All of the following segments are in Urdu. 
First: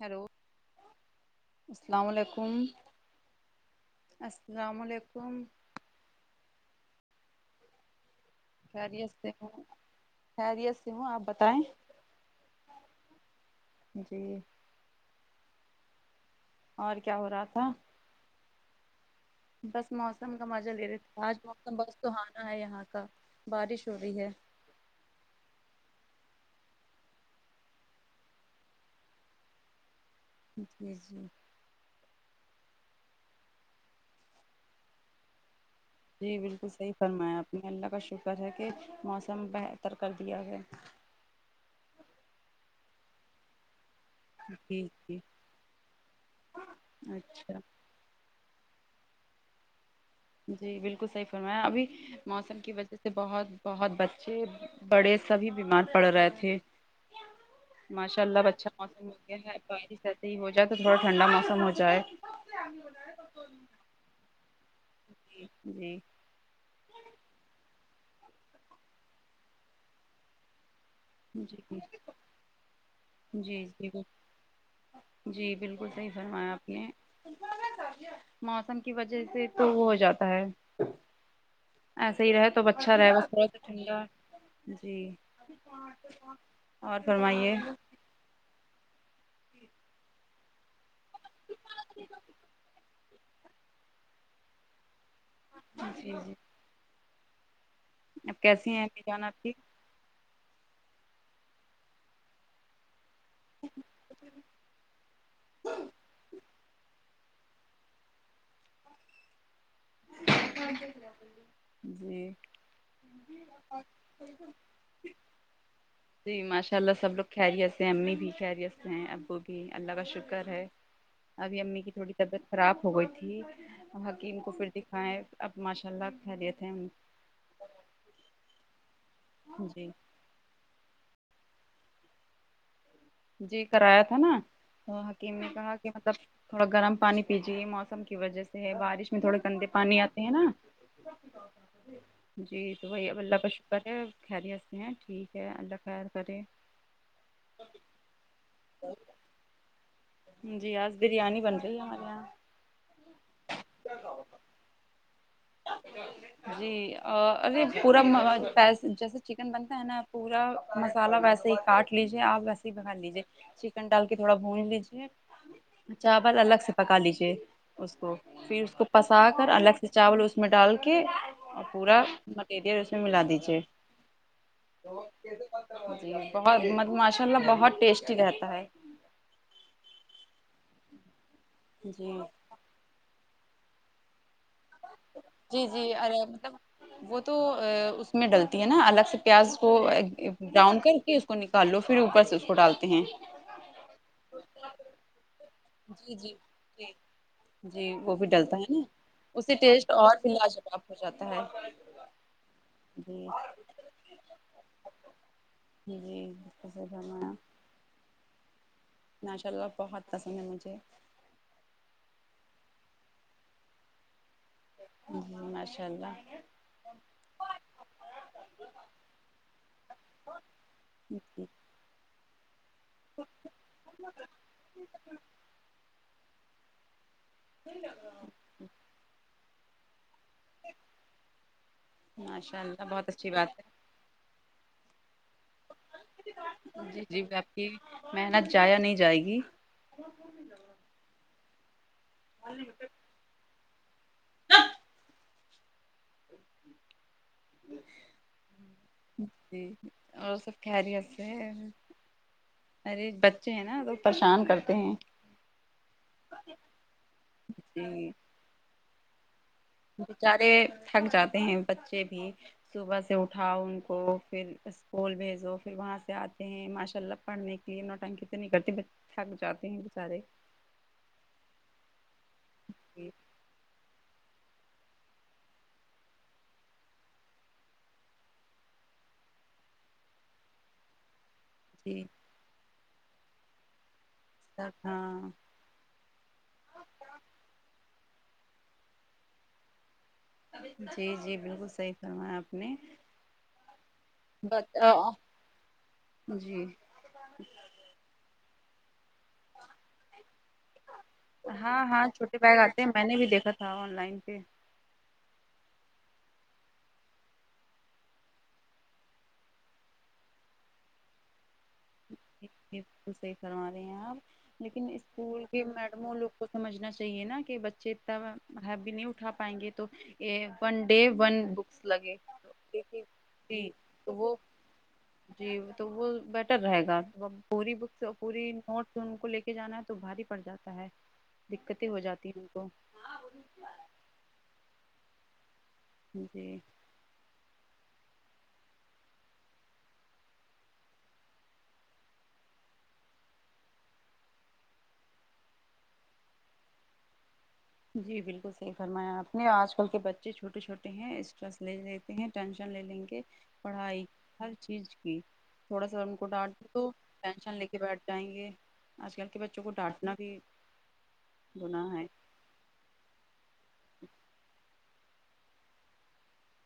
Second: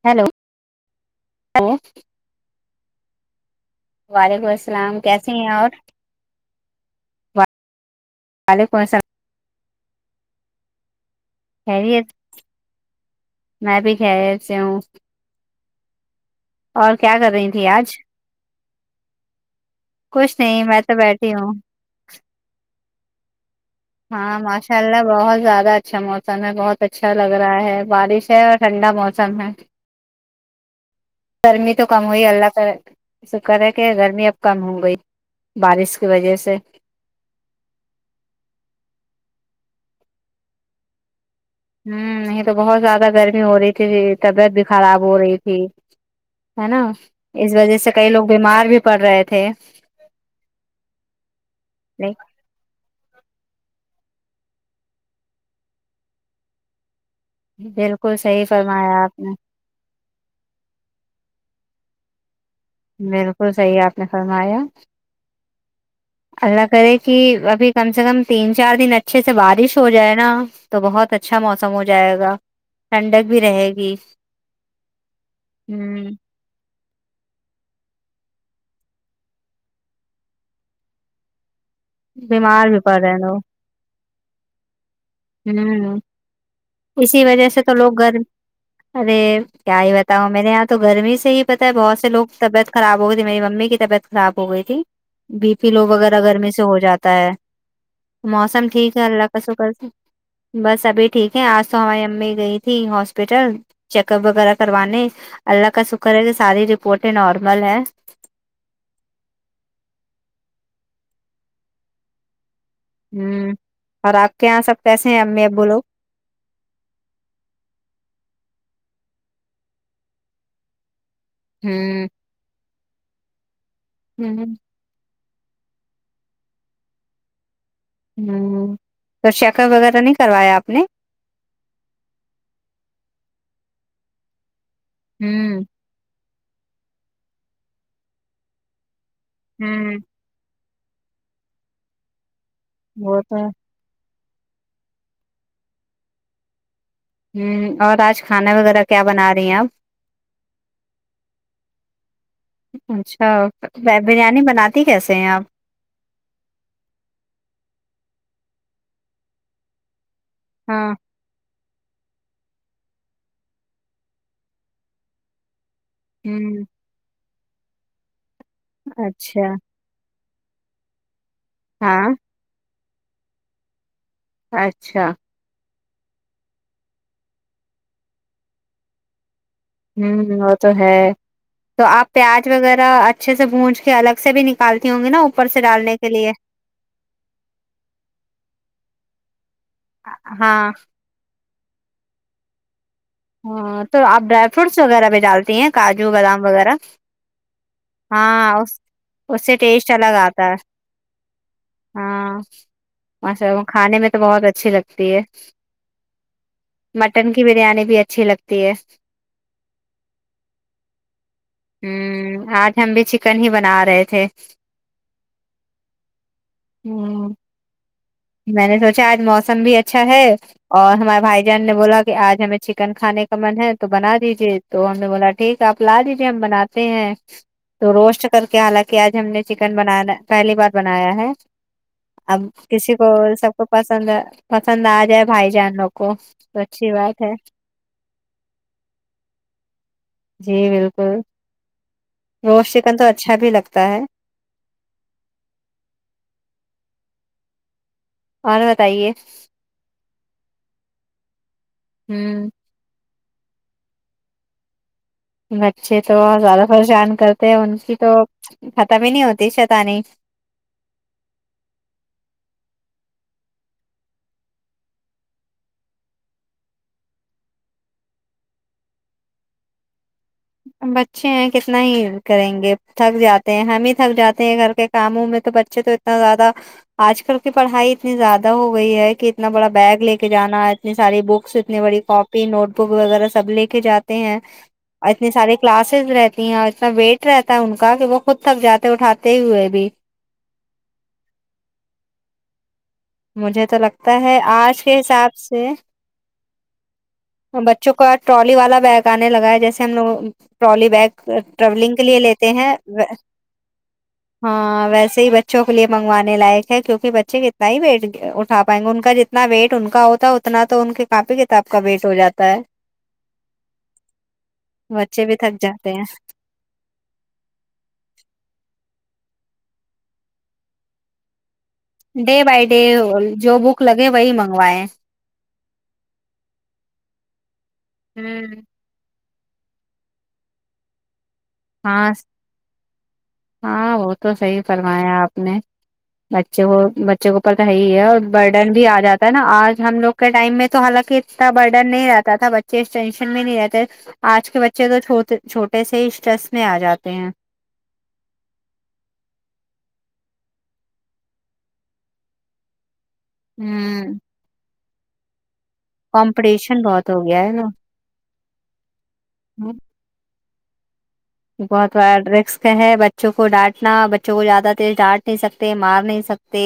ہلو ہیلو السلام علیکم وعلیکم السلام کیسے ہیں اور وعلیکم السلام خریتے خیریت سے ہوں آپ بتائیں خیریت میں بھی جی خیریت سے ہوں اور کیا ہو کر رہا رہی تھی تھا آج بس کچھ موسم کا نہیں مزہ میں لے تو رہتا تھا بیٹھی آج ہوں موسم بس توحانا ہے یہاں کا بارش ہو رہی ہے ہاں مش چلنا بہت زیادہ اچھا موسم ہے بہت اچھا لگ رہا ہے بارش ہے اور ٹھنڈا موسم ہے [inaudible] جی جی [inaudible] گرمی تو کم ہوئی اللہ کا فکر ہے کہ گرمی اب کم ہو گئی بارش [inaudible] جی سے بالکل صحیح فرمایا اپنے اللہ کا شکر ہے کہ موسم بہتر کر دیا ہے ہوں نہیں تو بہت زیادہ گرمی ہو رہی تھی ج [inaudible] طبیعت بھی جی خراب ہو جی رہی تھی ہے نا اس اچھا وجہ سے کئی لوگ بیمار بھی پڑ رہے تھے جی بالکل صحیح فرمایا ابھی موسم کی وجہ سے بہت بہت بچے بڑے سبھی بیمار پڑ رہے تھے بالکل ماشاء اللہ صحیح اب اچھا فرمایا موسم ہو آپ نے گ ہے [inaudible] بارش ایس ہی ہو جائے تو تھوڑا ٹھنڈا موسم ہو جائے بالکل صحیح ہے آپ نے فرمایا جی جی اللہ کرے کہ ابھی کم سے کم تین چار دن اچھے سے بارش ہو جائے نا تو بہت اچھا موسم جی ہو جائے گا ٹھنڈک بھی جی رہے جی گی جی بالکل صحیح ہ فرمایا آپ نے موسم کی وجہ سے تو وہ ہو جاتا ہے ایسے ہی رہے تو بیمار بھی پڑ اچھا رہے ہیں بس لوگ تو ٹھنڈا جی ہوں اور اسی وجہ فرمائیے سے تو لوگ گھر ارے کیا ہی بتاؤ مے یہاں تو گرمی سے ہی پتاہ ہے بہت سے لوگ طبیعت خراب ہو گئی تھی میری ممی کی طبیعت خراب ہو گئی تھی بی پی لو جی وغیرہ جی گگر میں سے ہو جاتا ہے اب موسم کیسی ہیں ٹھیک امی ہے جان اللہ کا آپ کی سکر سے بس ابھی ٹھیک ہے آج تو ہماری امی گئی تھی ہس ہاسپٹل چیک اپ وغیرہ کروانے اللہ کا شکر ہے کہ ساری رپورٹیں نارمل ہے جی [inaudible] ہوں اور آپ کے یہاں سب کیسے ہیں ا میں اب لوگ جی ماشاء اللہ سب لوگ خیریت ہیں امی بھی خیریت ہیں ابو بھی اللہ کا شکر ہے [inaudible] ابھی امی کی ہ تھوڑی طبیعت خراب ہو گئی تھی حکیم ہ کو پھر د کھیں اب ماشاء اللہ کہ لیے تھے ہ تو چیک اپ جی وغیرہ نہیں کروایا آپ نے جی کرایا تھا نا وہ حکیم نے ہ کہا مطلب تھوڑا گرم پانی پیجیے موسم کی وجہ سے بارش میں تھوڑے گندے پانی آ نا جی تو وہی وہ اللہ تو پش [inaudible] کرے خیری ہستتے ہیں ٹھیک ہے اللہ خیر کرے [inaudible] ہوں اور آج کھانا وغیرہ کیا بنا رہی ہیں آپ جی آس بریانی بنتی ل ہمے یہاں اچھا بریانی بناتی کیسے ہیں آپ جی ارے پورا جیسے چکن بنتا ہے نا [inaudible] پورا ہاں مسالہ ویسے ہی کاٹ لیجے آپ ویسے ہی بگا لیجے چکن ڈال کے تھوڑا بھون لیجے چاول ہ الگ سے پکا لیجیے اس کو پھر اس کو پسا اچھا کر الگ سے چاول اس میں ڈال کے اور پورا ہاں مٹیریل اس میں ملا دیجیے اچھا بہت ماشاء اللہ بہت ٹیسٹی رہتا ہے ہوں وہ تو ہے تو جی آپ پیاز وغیرہ اچھے سے بونج کے الگ سے بھی نک پالتی ہوں گی نا اوپر سے جی جی ڈالنے کے ارے لیے مطلب وہ تو اس میں ڈلتی ہے نا الگ سے پیاز کو ہاں براؤن کر کے کو نکال لو پھر اوپر سے اس کو ڈالتے ہیں ہاں تو آپ ڈرائی فروٹس وغیرہ بھی ڈالتی ہیں کاجو جی جی بادام وغیرہ جی جی وہ بھی ہاں ڈلتا ہے اس نا اس اسی سے ٹیسٹ اور الگ بھی آتا ہے لاجواب ہو جاتا ہے جی ا کھانے میں تو بہت اچھی لگتی ہے ج جی ب مٹن کی بریانی بھی اچ اچھی لگتی ہے ناشاءلہ لوپا خاتاس ن مجھے ہوں آج ہم بھی چکن ہی بنا رہے تھے ماشاء اللہ ہ میں نے سوچا آج موسم بھی اچھا ہے اور ہمارے بھائی جی جان نے بولا کہ آج ہمیں چکن کھانے کا من ہے تو بنا دیجیے تو ہم نے بولا ٹھیک ہے آپ لا دیجیے ہم بناتے ہیں تو روسٹ کر کے حالانکہ آج ہم نے چکنا پہلی بار بنایا ہے ماشاء اللہ بہتھا اور سب کو پسند پسند آ جائے بھائی جانوں کو تو اچھی بات ہے کہ محنت جایا نہیں جائے گی جی بالکل روسٹ چکن تو اچھا بھی لگتا ہے ہ [unintelligible] [inaudible] جی اور بتائیے جی اور سب کہریی سے ہوں ارے بچے ہیں نا لوگ پریشان کرتے ہیں بچے تو زیادہ پریشان کرتے ہیں ان کی جی تو ختم ہی نہیں ہوتی شیطانی بچارے تھک جاتے ہیں بچے بھی صبح سے اٹھاؤ ان کو پھر اسکول بھیجو پھر وہاں سے آتے ہیں ماشاء اللہ پڑھنے کے یہنا ٹائم کت تو نہیں کرتی ب تھک جاتے ہیں بچارے بچے ہیں کتنا ہی کریں گے جی تھک زیادہ ہم ہی تھک جاتے ہیں گھر کے کام ووم میں تو بچے تو اتنا زیادہ آج کل کی پڑھائی اتنی زیادہ ہو گئی ہے کہ اتنا بڑا بیگ لے کے جانا اتنی ساری بکس اتنی بڑی جی کاپی نوٹ بک وغیرہ سب لے کے جاتے ہیں اور ہاں اتنی کلاسز رہتی ہیں اور اتنا ویٹ رہتا ہے ان کا کہ وہ خود تب جاتے اٹھاتے ہوئے بھی جی جی بالکل صحیح فرمایا آپ نے مجھے تو لگتا ہے آج کے بتاؤ حساب سے جی بچوں کا ٹرالی والا بیگ پکانے لگا ہے جیسے ہم لوگ ٹرالی بگ ہاں ٹریولنگ کے ہاں لیے چھوٹے لیتے بیگ ہیں آتے میں نے بھی دیکھا تھا آن لائن پہ ہاں ویسے ی بچوں کے لیے مگانے لائق ہے کیونک بچے اتنا ہی بیٹ اٹھا پائیں گے ان کا جتنا ویٹ ان کا ہوتا ہے اتنا تو ان کے کاپی ک آ کا بی تو صح کروا رہے ہیں آپ لیکن بچے بھی اسکول تھک کے جاتے ہیں میڈموں لوگ کو سمجھنا چاہیے نا کہ بچے تب ہی بھی نہیں اٹھا پائیں گے تو ا ون ڈے ونک لگے ڈے بائی ڈے جو جی بک لگے تو وہی وہ منگوائے جی تو وہ بی رہے گا پوری بکس پوری نوٹس ان کو لے کے جانا ہے تو بھاری پڑ جاتا ہے دقتیں ہو ہاں جاتی ہیں ان کو ہاں وہ تو صحی فرمایا آپ نے جی بچے کو بچوں کے اوپر تو ہےی ہے اور برڈن بھی آ جاتا ہے نا آج ہم لوگ کے ٹائم میں تو حالانکہ اتنا برڈن نہیں رہتا تھا بچ چ ٹینشن میں نہیں رہتے آج کے بچے توو چھوٹے سے ہی اسٹریس میں آ جاتے ہیں جی بالکل صحیح فرمایا آپ نے آج کل کے بچے چھوٹے چھوٹے ہیں اسٹس لے لی ٹینشن لے لیں گے پڑھائی ہوں ہر چیز کی تھوڑا سا ان کو ڈانٹ د کمپٹیشن تو بہت ہو گیا ہے ٹینشن نا لے کے بیٹھ جائیں گے آج کل کے بچوں کو ڈانٹنا بھی گناہ بہت ہے بارا ڈرگس ہے بچوں کو ڈانٹنا بچوں کو زیادہ ڈانٹ نہیں سکتے مار نہیں سکتے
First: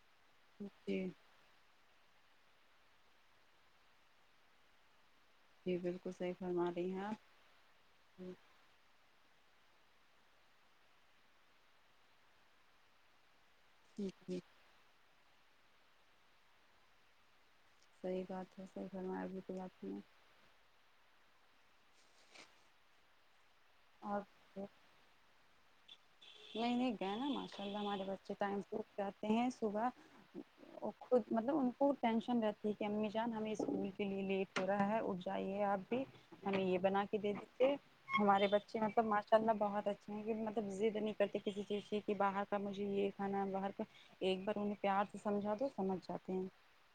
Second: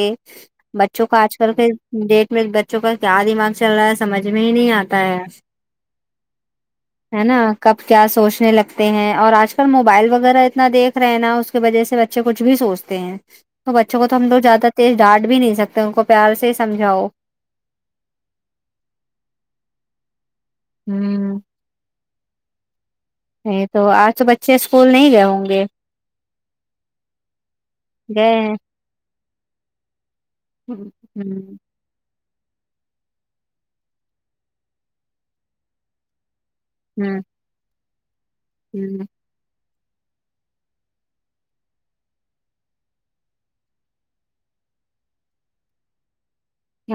جی بچوں کا آج س ڈیٹ میں بچوں کا کیا دماغ چل رہا ہے سمجھ میں ہی نہیں آتا ہے جی بالکل صحیح فرما رہی ہیں آپ ہے نا کب کیا ج سوچنے لگتے ہیں اور آج کل موبائل وغیرہ اتنا دیکھ رہے نا اس کی وجہ سے بچے کچھ بھی سوچتے ہیں تو بچوں کو تو ہم جی لگ زیادہ تیز ڈانٹ بھی نہیں سکتے ان کو پیار سے ہی سمجھاؤ صحیح بات ہے سر گھر میں کےلاتی میں ہوں نہیں تو آج تو بچے اور اسکول نہیں گئے ہوں گے نہیں نہیں گئے نا ماشاء اللہ ہمارے بچے گئے ہیں ٹیمیں سے اٹھ جاتے ہیں صبح ہ خود مطلب ان کو ٹینشن رہتی ہے کہ امی جان ہمیں اسکول کے لیے لیٹ ہو رہا ہے ا جائیے آپ بھی ہمیں یہ بنا کے ہ دے دیتے ہمارے ہ بچے ہ مطلب ماسٹر چلنا بہت اچھا ہےونہ مطلب ضد نہیں کرتی کسی چیز کی کہ باہر کا مجھے یہ کھانا باہر کا ایک بار انہیں پیار سے سمجھا دو سمجھ جاتے ہیں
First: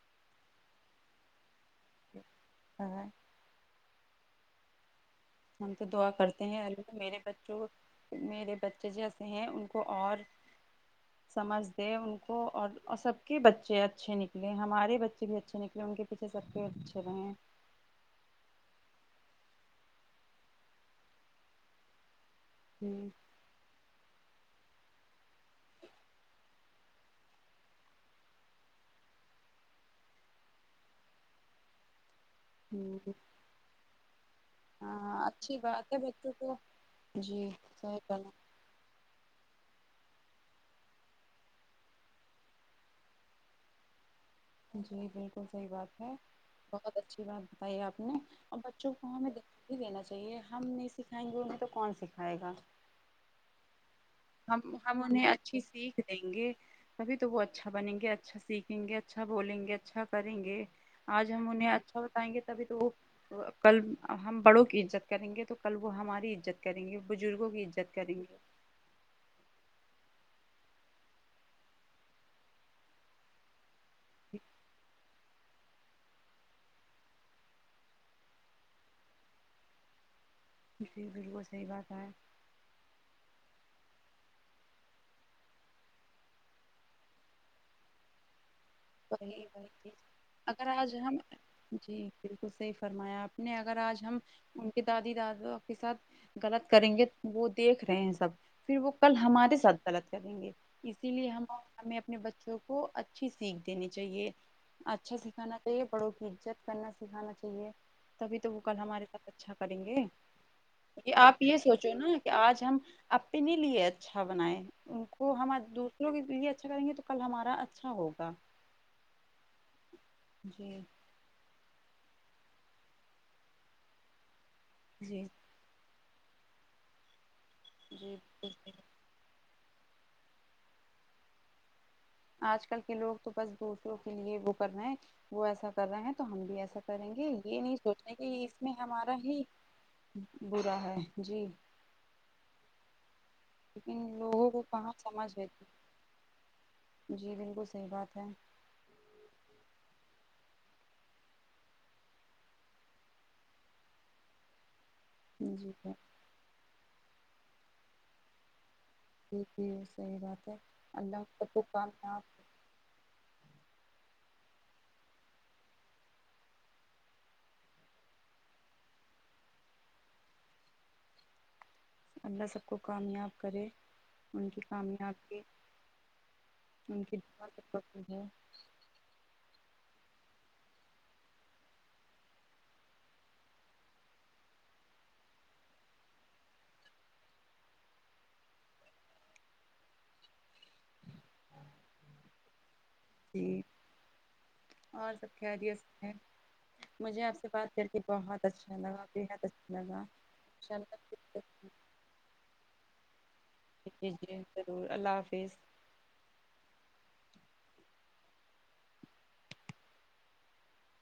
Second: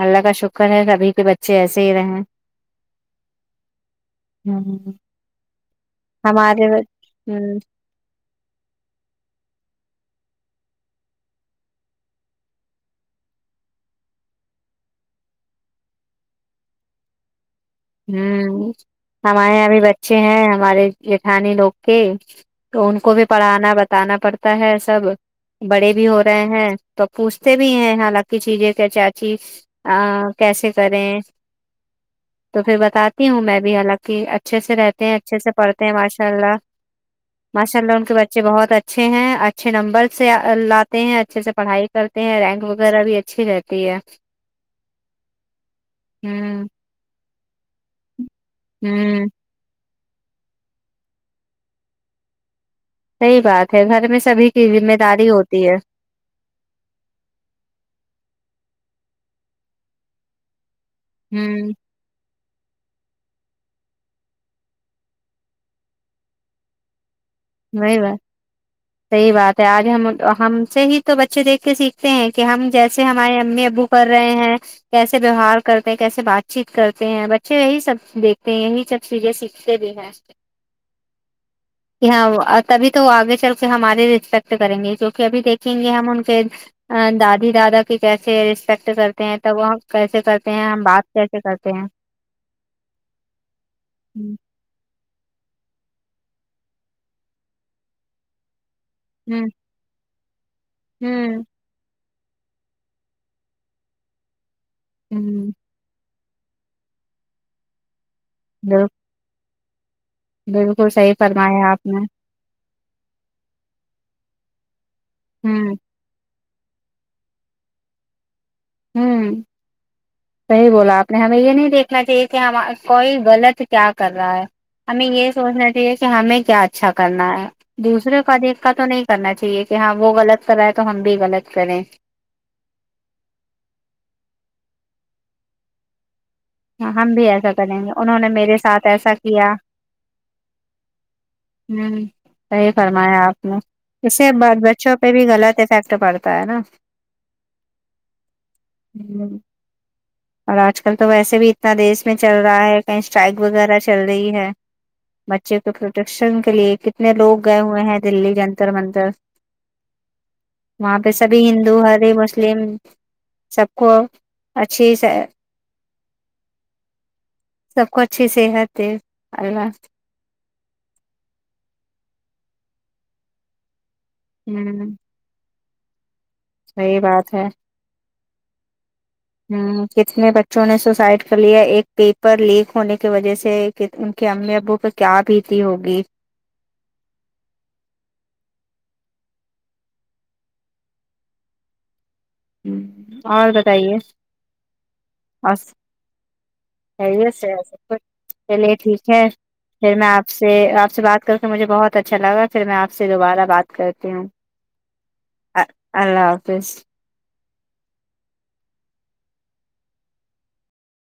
اللہ کا شکر ہے سبھی کے بچے ایسے ہی رہیں [unintelligible] ہم تو دعا کرتے ہیں ہمارے البہ میرے ہوں بچوں میرے بچے جی ایسے ہیں ان کو اور [inaudible] سمجھ دیں ان کو اور سب کے بچے اچھے نکلیں ہمارے بچے بھی اچھے نکلے ان کے پیچھے سب کے اچھے رہیں ہوں ہمارے یہاں بھی بچے ہیں ہمارے جیٹھانی لوگ کے تو ان ہوں کو بھی پڑھانا بتانا پڑتا ہے سب بڑے بھی ہو رہے ہیں تو پوچھتے بھی ہیں حالانکی چیزیں کہ چاچی ہ کیسے کریں تو پھر بتاتی ہوں میں بھی حالانکہ اچ اچھے سے رہتے ہیں ہاں اچھے سے اچھی پڑھتے ہیں بات ہے ماشاء بچوں اللہ کو جی ماشاء اللہ صحیح ان کے بنا بچے بہت اچھے اچھے ہیں اچھے نمبر سے لاتے ہیں اچھے سے پڑھائی کرتے ہیں رینک وغیرہ بھی اچھی رہتی ہے جی بالکل صحیح بات ہے ہوں بہت اچھی بات بتائی آپ نے اور بچوں کو ہوں ہمیں د بھی دینا چاہیے ہم نہیں سکھائیں گے انہیں تو کون سکھائے گا صحیح بات ہے گھر میں سبھی کی ذمہ داری ہوتی ہے لیں گے تبھی تو وہ اچھا بنیں گے اچھا سیکھیں گے اچھا بولیں گے اچھا کریں گے آج ہم انہیں ہوں اچھا بتائیں گے تبھی تو وہ تو کل ہم بڑوں کی عزت کریں گے تو کل وہ ہماری عزت کریں گے بزرگوں کی عزت وہی کریں گے [inaudible] صحیح بات ہے آج ہم ہم سے ہی تو بچے دیکھ کے سیکھتے ہیں کہ ہم جیسے ہمارے امی ابو کر رہے ہیں کیسے ویوہار کرتے کیسے بات چیت کرتے ہیں بچے یہی سب دیکھتے ہیں یہی سب چیزیں سیکھتے بھی ہیں جی بالکل صحیح بات ہے کہ تبھی تو وہ آگے چل کے ہمارے رسپیکٹ کریں گے کیوںکہ ابھی دیکھیں گے ہم ان کے دادی دادا کی کیسے رسپیکٹ کرتے ہیں وہی تب وہ وہی ت کیسے کرتے ہیں اگر آج بات ہم کیسے کرتے ہیں جی بالکل صحیح فرمایا آپ نے اگر آج ہم ان کے دادی دادا کے ساتھ غلط کریں گے وہ دیکھ رہے ہیں سب پھر وہ کل ہ ہمارے ساتھ غلط کریں گے اسی لیے ہ ہم ہمیں اپنے بچوں کو اچھی سیکھ دینی چاہیے اچھا ہ سکھانا چاہیے بڑوں کی عزت کرنا سکھانا چاہیے تبھی تو وہ کل ہ ہمارے ساتھ اچھا کریں گے بالکل صحیح آپ یہ فرمایا سوچو نے نا آج ہم اپنے لیے اچھا بنائیں ان کو ہم آ ہوں دوسروں کے لیے اچھا کریں گے تو کل ہمارا اچھا ہوگا ہوں صحیح جی بولا آپ نہیں ہمیں یہ نہیں دیکھنا چاہیے کہ ہم کوئی غلط کیا کر رہا ہے ہمیں جی یہ سوچنا کہ ہمیں کیا اچھا کرنا ہے جی دوسرے کا بالکل دیکھتا صحیح۔ تو نہیں کرنا چاہیے کہ ہاں وہ غلط کر رہا ہے تو ہم بھی غلط کریں آج کل کے لوگ تو بس دوسروں کے لیے وہ کر رہے ہے وہ ایسا کر رہے ہیں تو ہم بھی ایا ایسا کریں ہم بھی گے ایسا یہ نہیں کریں گے سوچنے انہوں نے کے میرے اس میں ساتھ ایسا ہمارا ہی کیا برا ہے جی ہوں صحیح فرمائیں آپ لیکن اس سے لوگوں کو بعد کہاں بچوں پہ بھی سمجھ غلط رہتی افیکٹ پڑتا ہے نا جی بالکل صحیح بات ہے ہی اور آج کل تو ویسے بھی اتنا دیس میں چل رہا ہے کہیں اسٹرائک وغیرہ چل رہی ہے بچے کے جی جی پروٹیکشن کے لیے کتنے لوگ گئے ہوئے ہیں دللی کے اننتر منتر ٹھیک ہے صحیح بات ہے اللہ کافکم ہیں آپ فلم سب کو اچھی [unintelligible] سب کو اچھے سے ہےتے اللہ اللہ سب کو کامیاب کرے ان کی ہ کامیاب کی صحیح ان کی بات ہے د ہے ہ کتنے بچوں نے سوسائڈ کر لیا ایک پیپر لیک ہونے کی وجہ سے ان کے امی ابو پہ کیا بھیتی ہوگی [inaudible] اور جی بتائیے اور سب خیریت ہیں مجھے خیریت آپ سے ہے بات سب کر کے کچھ بہت چلیے اچھا لگا ٹھیک ہے بےحد اچھا پھر میں آپ سے لگااء آپ سے بات کر کے ال مجھے بہت اچھا لگا پھر میں آ سے دوبارہ بات جی کرتی ہوں جی ضرور اللہ حافظ اللہ حافظ